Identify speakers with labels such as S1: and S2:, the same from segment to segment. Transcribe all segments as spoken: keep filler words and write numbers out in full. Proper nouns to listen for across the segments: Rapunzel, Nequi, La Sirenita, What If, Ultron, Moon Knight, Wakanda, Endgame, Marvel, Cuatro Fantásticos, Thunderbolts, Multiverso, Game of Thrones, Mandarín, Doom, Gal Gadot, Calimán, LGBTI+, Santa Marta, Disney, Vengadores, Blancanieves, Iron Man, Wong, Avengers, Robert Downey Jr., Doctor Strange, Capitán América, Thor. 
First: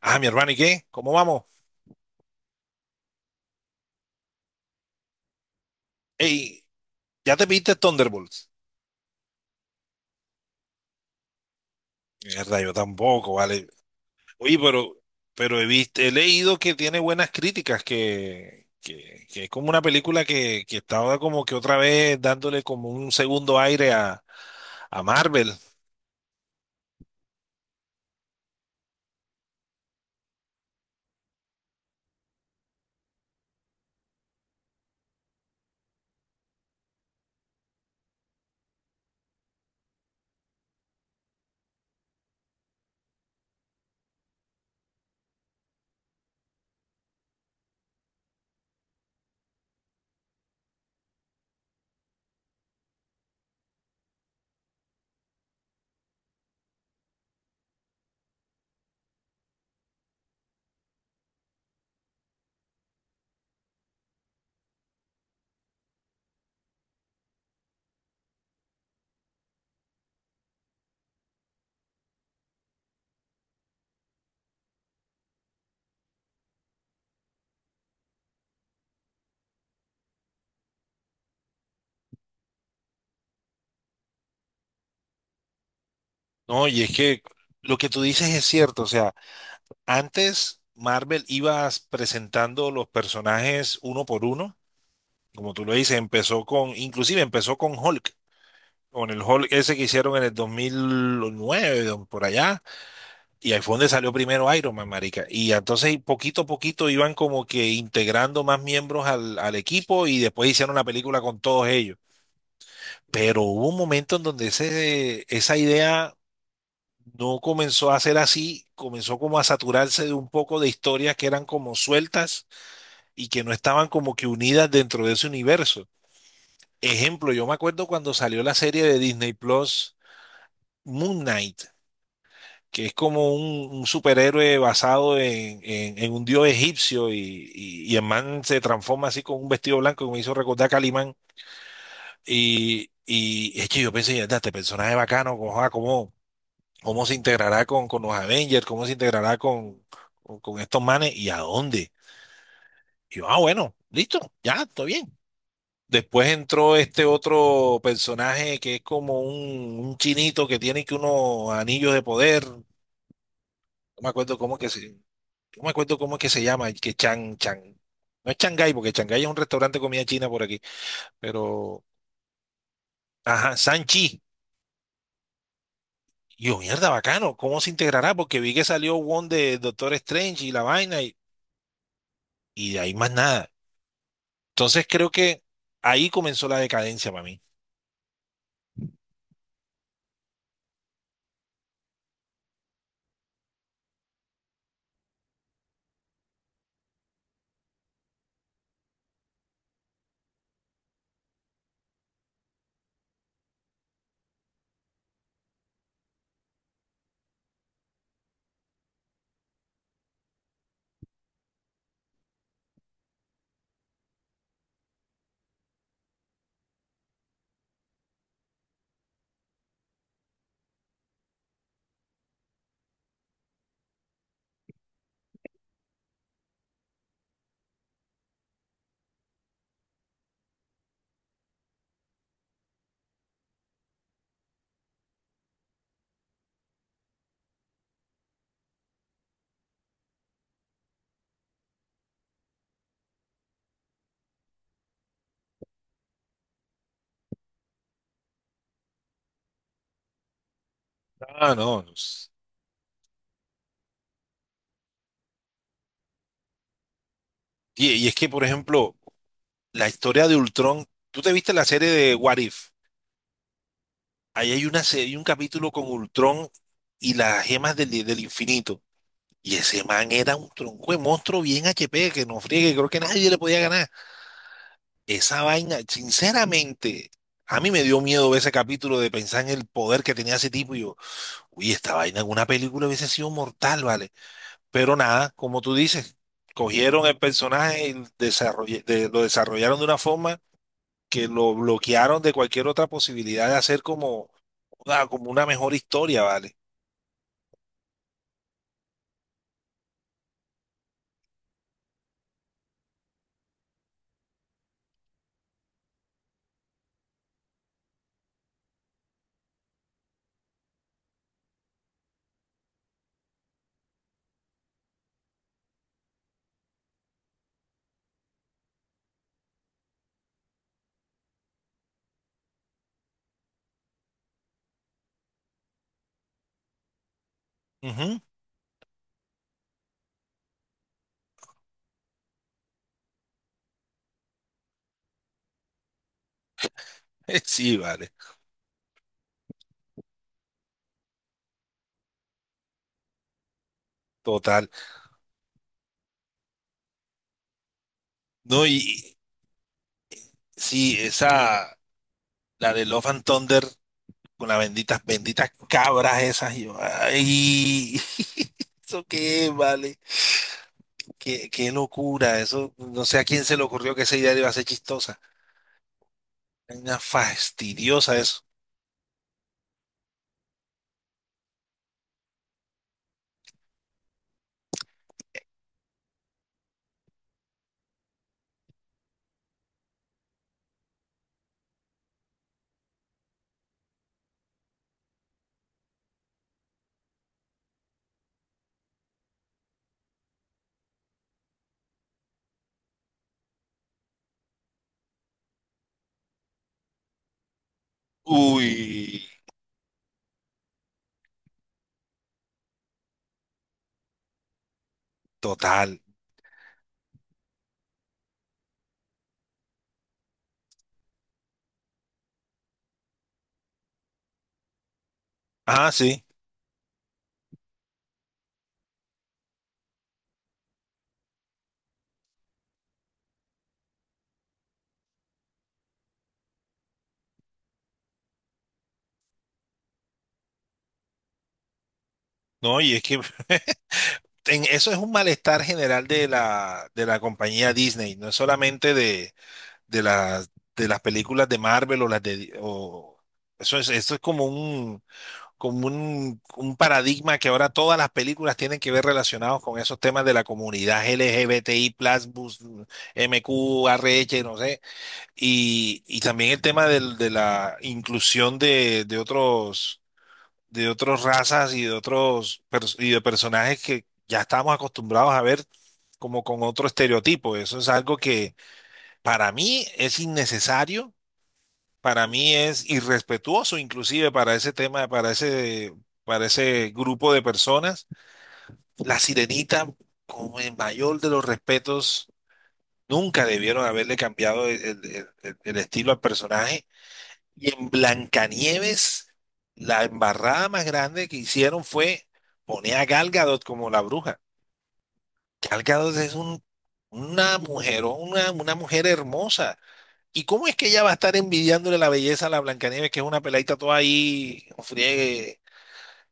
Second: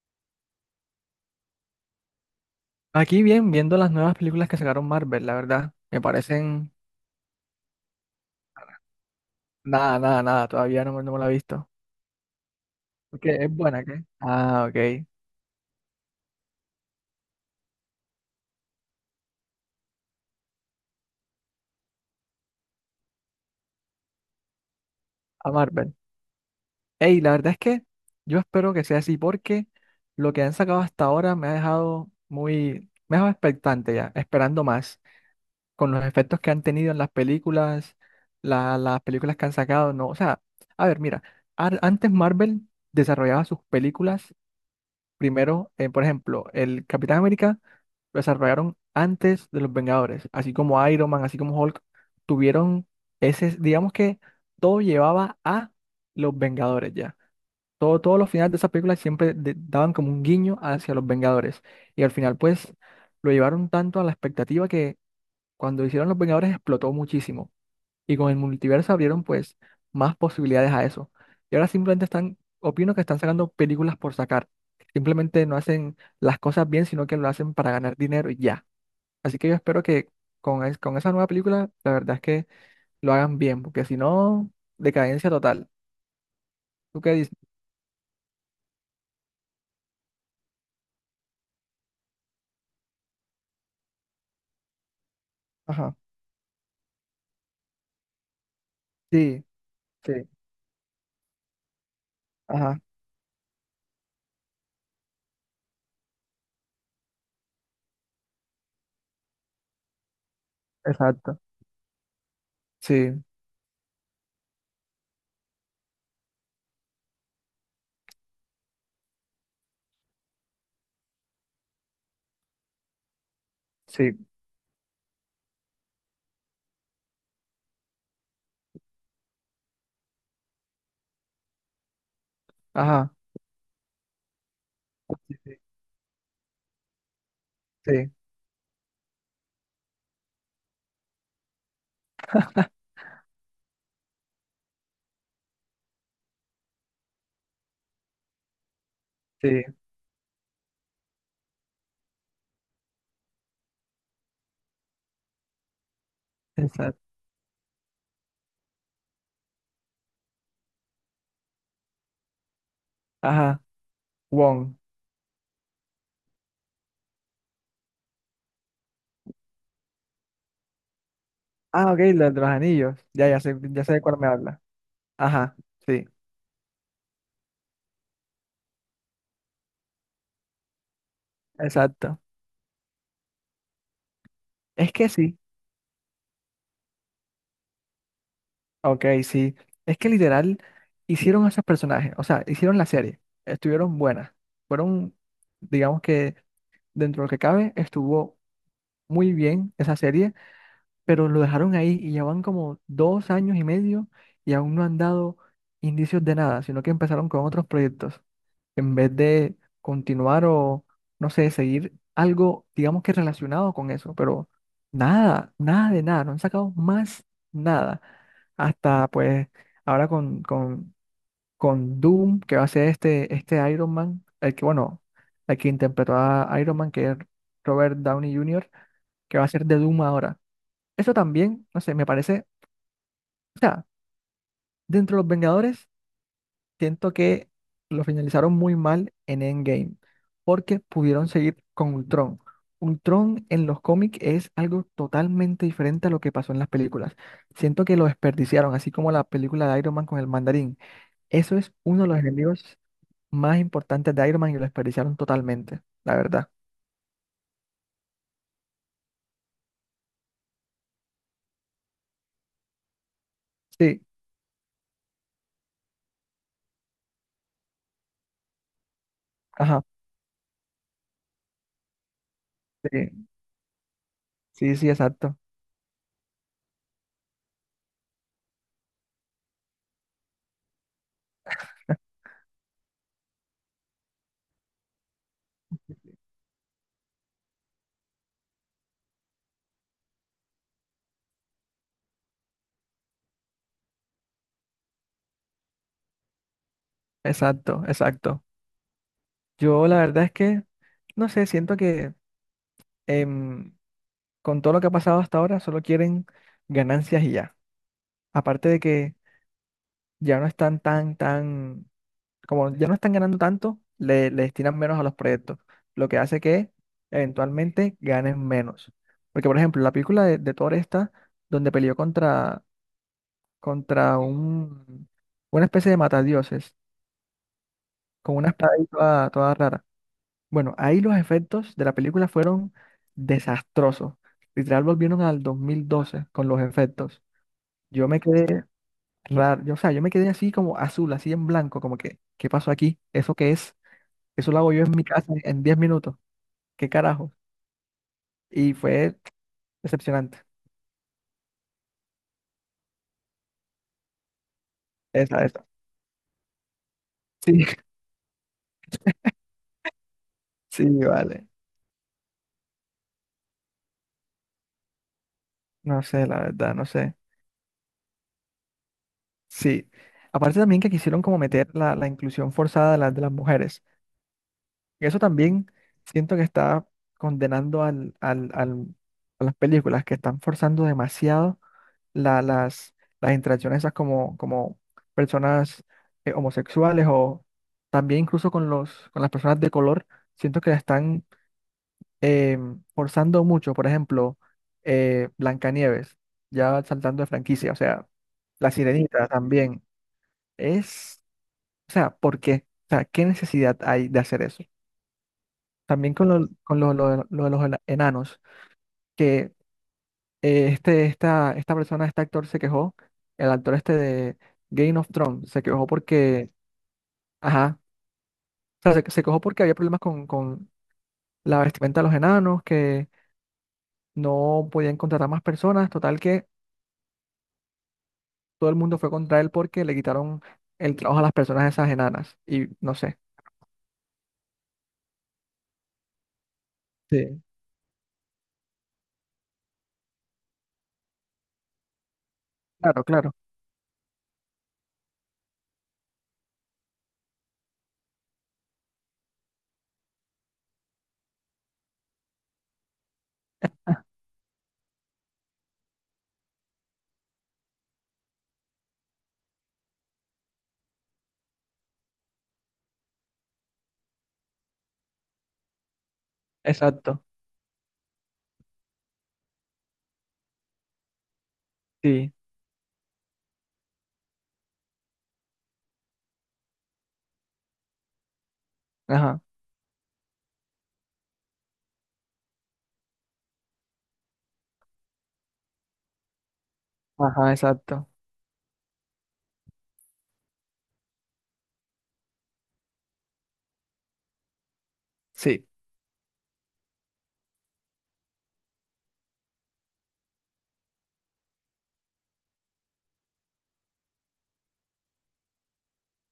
S1: Ah, mi hermano, ¿y qué? ¿Cómo vamos?
S2: Aquí bien, viendo las nuevas películas que sacaron Marvel, la verdad, me
S1: Ey,
S2: parecen
S1: ¿ya te viste Thunderbolts?
S2: nada, nada, nada, todavía no, me- no me la he visto.
S1: Mierda, yo tampoco,
S2: Porque es
S1: vale.
S2: buena, ¿qué?
S1: Oye,
S2: Ah,
S1: pero,
S2: ok,
S1: pero he visto, he leído que tiene buenas críticas, que, que, que es como una película que, que estaba como que otra vez dándole como un segundo aire a, a
S2: a
S1: Marvel.
S2: Marvel. Ey, la verdad es que yo espero que sea así porque lo que han sacado hasta ahora me ha dejado muy, me ha dejado expectante ya, esperando más, con los efectos que han tenido en las películas, la- las películas que han sacado, no, o sea, a ver, mira, ar- antes Marvel desarrollaba sus películas primero, eh, por ejemplo, el Capitán América lo desarrollaron antes de los Vengadores, así como Iron Man, así como Hulk, tuvieron ese, digamos que todo llevaba a los Vengadores ya. Todo, todos los finales de esa película siempre de- daban como un guiño hacia los Vengadores. Y al final, pues, lo llevaron tanto a la expectativa que cuando hicieron los Vengadores explotó muchísimo. Y con el multiverso abrieron pues más posibilidades a eso. Y ahora simplemente están, opino que están sacando películas por sacar. Simplemente no hacen las cosas bien, sino que lo hacen para ganar dinero y ya. Así que yo espero que con, es- con esa nueva película, la verdad es que lo hagan bien, porque si no, decadencia total.
S1: No, y es
S2: ¿Tú qué
S1: que
S2: dices?
S1: lo que tú dices es cierto, o sea, antes Marvel ibas presentando los personajes uno por uno, como tú lo
S2: Ajá.
S1: dices, empezó con, inclusive empezó con Hulk, con el
S2: Sí,
S1: Hulk ese que
S2: sí,
S1: hicieron en el dos mil nueve, don- por allá,
S2: ajá,
S1: y ahí fue donde salió primero Iron Man, marica. Y entonces poquito a poquito iban como que integrando más miembros al, al equipo y después hicieron la película con
S2: exacto.
S1: todos ellos.
S2: Sí,
S1: Pero hubo un momento en donde ese, esa idea no comenzó a ser así, comenzó como a saturarse de un poco de historias que eran como sueltas y que no estaban como
S2: sí,
S1: que unidas dentro de ese universo. Ejemplo, yo me acuerdo cuando salió la serie de Disney Plus, Moon Knight, que es
S2: ajá.
S1: como un, un superhéroe basado
S2: Sí, sí,
S1: en, en- en un dios egipcio, y, y, y el
S2: sí,
S1: man se transforma así con un vestido blanco que me hizo recordar a Calimán. Y, y hecho, yo pensé: "Mierda, este personaje bacano, ¿cómo, ah, cómo, cómo se integrará con, con los Avengers? ¿Cómo se integrará
S2: sí,
S1: con, con, con estos manes? ¿Y a dónde?". Y yo, ah, bueno, listo, ya, está bien. Después entró
S2: exacto.
S1: este otro personaje que es como un, un chinito que tiene que unos anillos de poder. No
S2: Ajá.
S1: me acuerdo cómo que
S2: Wong.
S1: se, No me acuerdo cómo es que se llama, que Chan, Chan. No es Shanghái, porque Shanghái es un restaurante de comida china por aquí. Pero,
S2: Ah, ok, la de los anillos. Ya, ya
S1: ajá,
S2: sé, ya sé de cuál
S1: Sanchi.
S2: me habla. Ajá, sí,
S1: Yo, mierda, bacano. ¿Cómo se integrará? Porque vi que salió Wong de Doctor Strange y la vaina y,
S2: exacto.
S1: y de ahí más nada. Entonces
S2: Es que
S1: creo
S2: sí,
S1: que ahí comenzó la decadencia para mí.
S2: ok, sí. Es que literal hicieron a esos personajes, o sea, hicieron la serie, estuvieron buenas, fueron, digamos que dentro de lo que cabe, estuvo muy bien esa serie. Pero lo dejaron ahí y ya van como dos años y medio y aún no han dado indicios de nada, sino que empezaron con otros proyectos. En vez de continuar o, no sé, seguir algo, digamos que relacionado con eso, pero nada, nada de nada, no han sacado más nada. Hasta pues ahora con, con, con Doom, que va a ser este, este Iron Man, el que, bueno, el que interpretó a Iron Man, que es Robert Downey junior, que va a ser de Doom ahora. Eso también, no sé, me parece, o sea, dentro de los Vengadores, siento que lo finalizaron muy mal en Endgame, porque pudieron seguir con Ultron. Ultron en los cómics es algo totalmente diferente a lo que pasó en las películas. Siento que lo desperdiciaron, así como la película de Iron Man con el mandarín.
S1: Ah,
S2: Eso es
S1: no. no
S2: uno de los
S1: s-
S2: enemigos más importantes de Iron Man y lo desperdiciaron totalmente, la verdad.
S1: Y, y es que, por ejemplo, la historia de Ultron. ¿Tú te viste la serie de What If?
S2: Sí,
S1: Ahí hay una serie, un capítulo con Ultron y las gemas del del infinito. Y ese
S2: ajá,
S1: man era un tronco de monstruo bien H P, que no friegue, creo que
S2: sí,
S1: nadie le podía ganar.
S2: sí, sí, exacto,
S1: Esa vaina, sinceramente, a mí me dio miedo ver ese capítulo de pensar en el poder que tenía ese tipo. Y yo, uy, esta vaina en una película hubiese sido mortal, ¿vale? Pero nada, como tú dices, cogieron el personaje y desarrolle- de- lo desarrollaron de una forma que lo bloquearon de cualquier otra posibilidad de hacer como una- como una mejor historia, ¿vale?
S2: exacto, exacto. Yo la verdad es que, no sé, siento que em, con todo lo que ha pasado hasta ahora, solo quieren ganancias y ya. Aparte de que ya no están tan, tan, como ya no están ganando tanto, le, le destinan menos a los proyectos, lo que hace que eventualmente ganen menos. Porque, por ejemplo, la película de, de Thor esta, donde peleó contra, contra un, una especie de matadioses,
S1: Ujú.
S2: con una espada ahí toda, toda rara. Bueno, ahí los efectos de la película fueron desastrosos. Literal volvieron al dos mil doce con los efectos.
S1: Sí,
S2: Yo
S1: vale,
S2: me quedé raro, yo, o sea, yo me quedé así como azul, así en blanco, como que, ¿qué pasó aquí? ¿Eso qué es? Eso lo
S1: total.
S2: hago yo en mi casa en diez minutos. ¿Qué carajo?
S1: No,
S2: Y
S1: y
S2: fue decepcionante.
S1: y sí, esa. La de Love and Thunder con las benditas,
S2: Esa,
S1: benditas
S2: esa.
S1: cabras esas, y yo,
S2: Sí,
S1: ay, ¿eso qué, vale?
S2: sí, vale.
S1: Qué, qué locura. Eso, no sé a quién se le ocurrió que esa idea iba a ser chistosa.
S2: No sé, la verdad, no
S1: Una
S2: sé.
S1: fastidiosa eso.
S2: Sí. Aparte también que quisieron como meter la, la inclusión forzada de, las de las mujeres. Y eso también siento que está condenando al, al, al- a las películas que están forzando demasiado la- las, las interacciones esas como, como personas eh, homosexuales o también incluso con los, con las personas de color, siento que la están eh, forzando mucho. Por ejemplo, eh, Blancanieves, ya saltando de franquicia, o sea, La
S1: Uy,
S2: Sirenita también. Es, o sea, ¿por qué? O sea, ¿qué necesidad hay de hacer eso?
S1: total.
S2: También con lo, con lo, lo de lo de los enanos, que eh, este, esta, esta persona, este actor se quejó, el actor este de Game of Thrones, se quejó
S1: Ah, sí.
S2: porque, ajá, o sea, se, se quejó porque había problemas con, con la vestimenta de los enanos, que no podían contratar más personas, total que todo el mundo fue contra él porque le quitaron el trabajo a las personas esas enanas, y
S1: No, y
S2: no
S1: es
S2: sé.
S1: que en- eso es un malestar general de la, de la
S2: Sí.
S1: compañía Disney. No es solamente de, de las, de las películas de Marvel. O las de...
S2: Claro,
S1: o-
S2: claro,
S1: eso es, esto es como un como un, un paradigma que ahora todas las películas tienen que ver relacionados con esos temas de la comunidad L G B T I más, bus, M Q, R H, no sé, y, y también el tema del- de la inclusión de, de otros, de otras razas y de otros pers- y de personajes que ya estamos acostumbrados a ver como con otro
S2: exacto,
S1: estereotipo. Eso es algo que para mí es innecesario, para
S2: sí,
S1: mí es irrespetuoso inclusive para ese tema, para ese, para ese grupo de personas. La
S2: ajá,
S1: Sirenita, con el mayor de los respetos, nunca debieron haberle cambiado el, el- el- el estilo al personaje.
S2: ajá,
S1: Y en
S2: exacto,
S1: Blancanieves, la embarrada más grande que hicieron fue poner a Gal Gadot como la bruja.
S2: sí.
S1: Gal Gadot es un, una mujer, una, una mujer hermosa. ¿Y cómo es que ella va a estar envidiándole la belleza a la Blancanieves, que es una peladita toda ahí, un friegue,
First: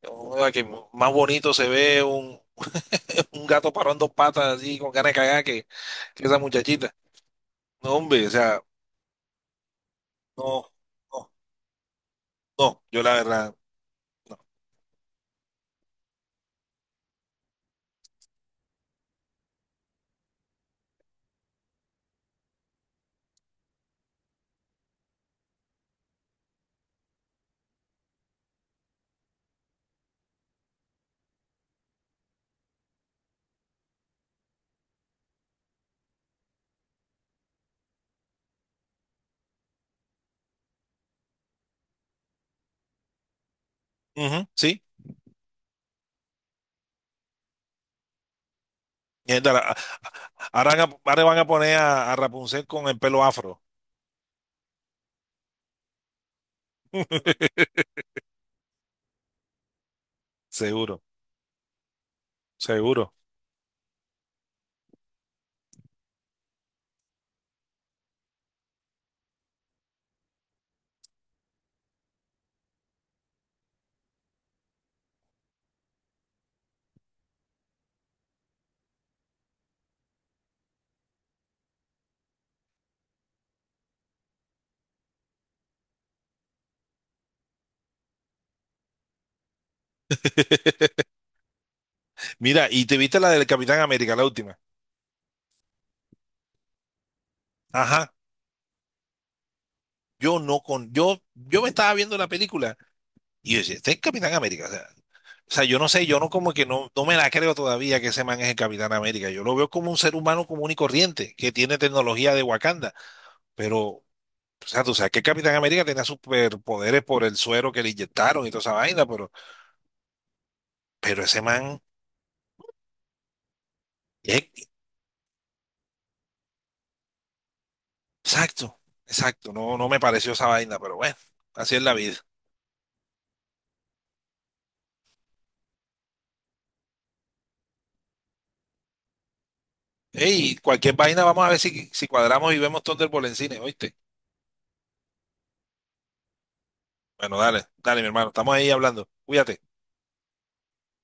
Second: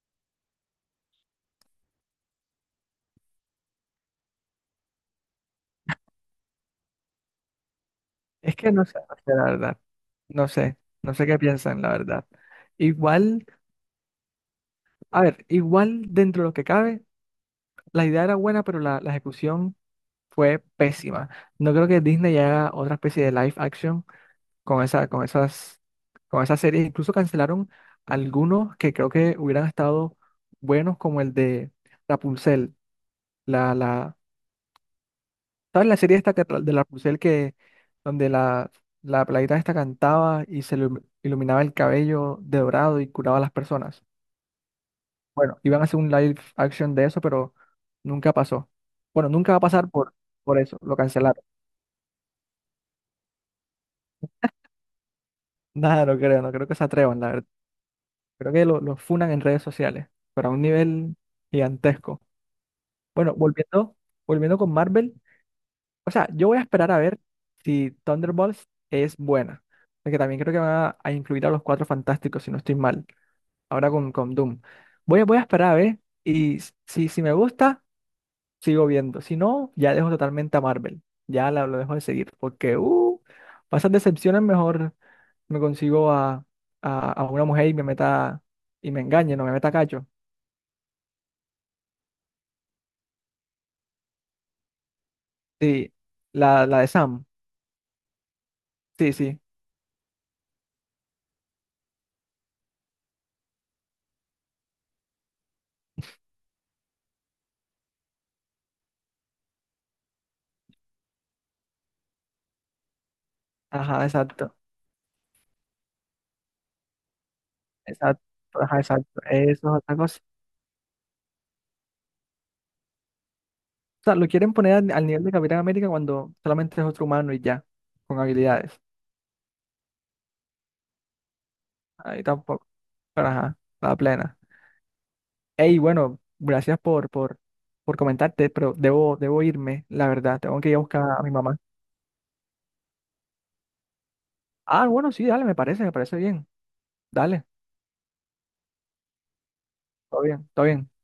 S1: una que más bonito se ve un, un gato parado en dos patas, así, con ganas de cagar, que, que esa muchachita? No, hombre, o
S2: Es
S1: sea,
S2: que no sé, no sé, la verdad, no
S1: no,
S2: sé, no sé
S1: no,
S2: qué piensan, la verdad.
S1: no, yo la
S2: Igual.
S1: verdad, no.
S2: A ver, igual dentro de lo que cabe, la idea era buena, pero la, la ejecución fue pésima. No creo que Disney haga otra especie de live action con esa, con esas, con esas series. Incluso cancelaron algunos que creo que hubieran estado buenos, como el de Rapunzel. La, la, ¿sabes la serie esta que tra- de Rapunzel que donde la, la peladita esta cantaba y se le iluminaba el cabello de dorado y curaba a las personas?
S1: Ujú, sí.
S2: Bueno, iban a hacer un live action de eso, pero nunca pasó. Bueno,
S1: Mierda,
S2: nunca va a
S1: la-
S2: pasar por, por
S1: ahora,
S2: eso,
S1: van
S2: lo
S1: a- ahora van
S2: cancelaron.
S1: a poner a, a Rapunzel con el pelo afro.
S2: Nada, no creo, no creo que se atrevan, la verdad. Creo que lo, lo funan en redes sociales, pero a un
S1: Seguro,
S2: nivel gigantesco.
S1: seguro.
S2: Bueno, volviendo, volviendo con Marvel, o sea, yo voy a esperar a ver si Thunderbolts es buena, porque también creo que van a, a incluir a los Cuatro Fantásticos, si no estoy mal, ahora con, con Doom. Voy, a- voy a esperar a ver y si, si me gusta... sigo viendo. Si no, ya dejo totalmente a Marvel. Ya la, lo dejo de seguir. Porque, uh, para decepciones mejor me consigo a, a, a una mujer y me meta y me engañe, no me meta cacho.
S1: Mira, y te viste la del Capitán América, la última.
S2: Sí, la, la de Sam.
S1: Ajá.
S2: Sí, sí.
S1: Yo no con, yo, yo me estaba viendo la película. Y yo decía, este es el Capitán América. O sea, o sea, yo no sé, yo no como que no, no me la creo todavía que ese man es el Capitán América. Yo lo veo como un ser humano común y corriente, que tiene tecnología de Wakanda. Pero, o
S2: Ajá, exacto.
S1: sea, tú sabes que el Capitán América tenía superpoderes por el suero que le
S2: Exacto.
S1: inyectaron y toda esa
S2: Ajá,
S1: vaina,
S2: exacto.
S1: pero,
S2: Eso es otra cosa.
S1: pero ese man,
S2: O sea, lo quieren
S1: es-
S2: poner al, al nivel de Capitán América cuando solamente es otro humano y ya, con
S1: exacto,
S2: habilidades.
S1: exacto, no, no me pareció esa vaina, pero bueno, así es la vida.
S2: Ahí tampoco. Pero ajá, la plena. Hey, bueno, gracias por, por, por comentarte, pero debo, debo irme, la verdad.
S1: Ey,
S2: Tengo que ir a
S1: cualquier
S2: buscar a
S1: vaina,
S2: mi
S1: vamos a
S2: mamá.
S1: ver si, si cuadramos y vemos Thunderbolt en cine, ¿oíste?
S2: Ah, bueno, sí, dale, me parece, me parece bien.
S1: Bueno,
S2: Dale,
S1: dale, dale, mi hermano, estamos ahí hablando. Cuídate.
S2: todo bien, todo bien.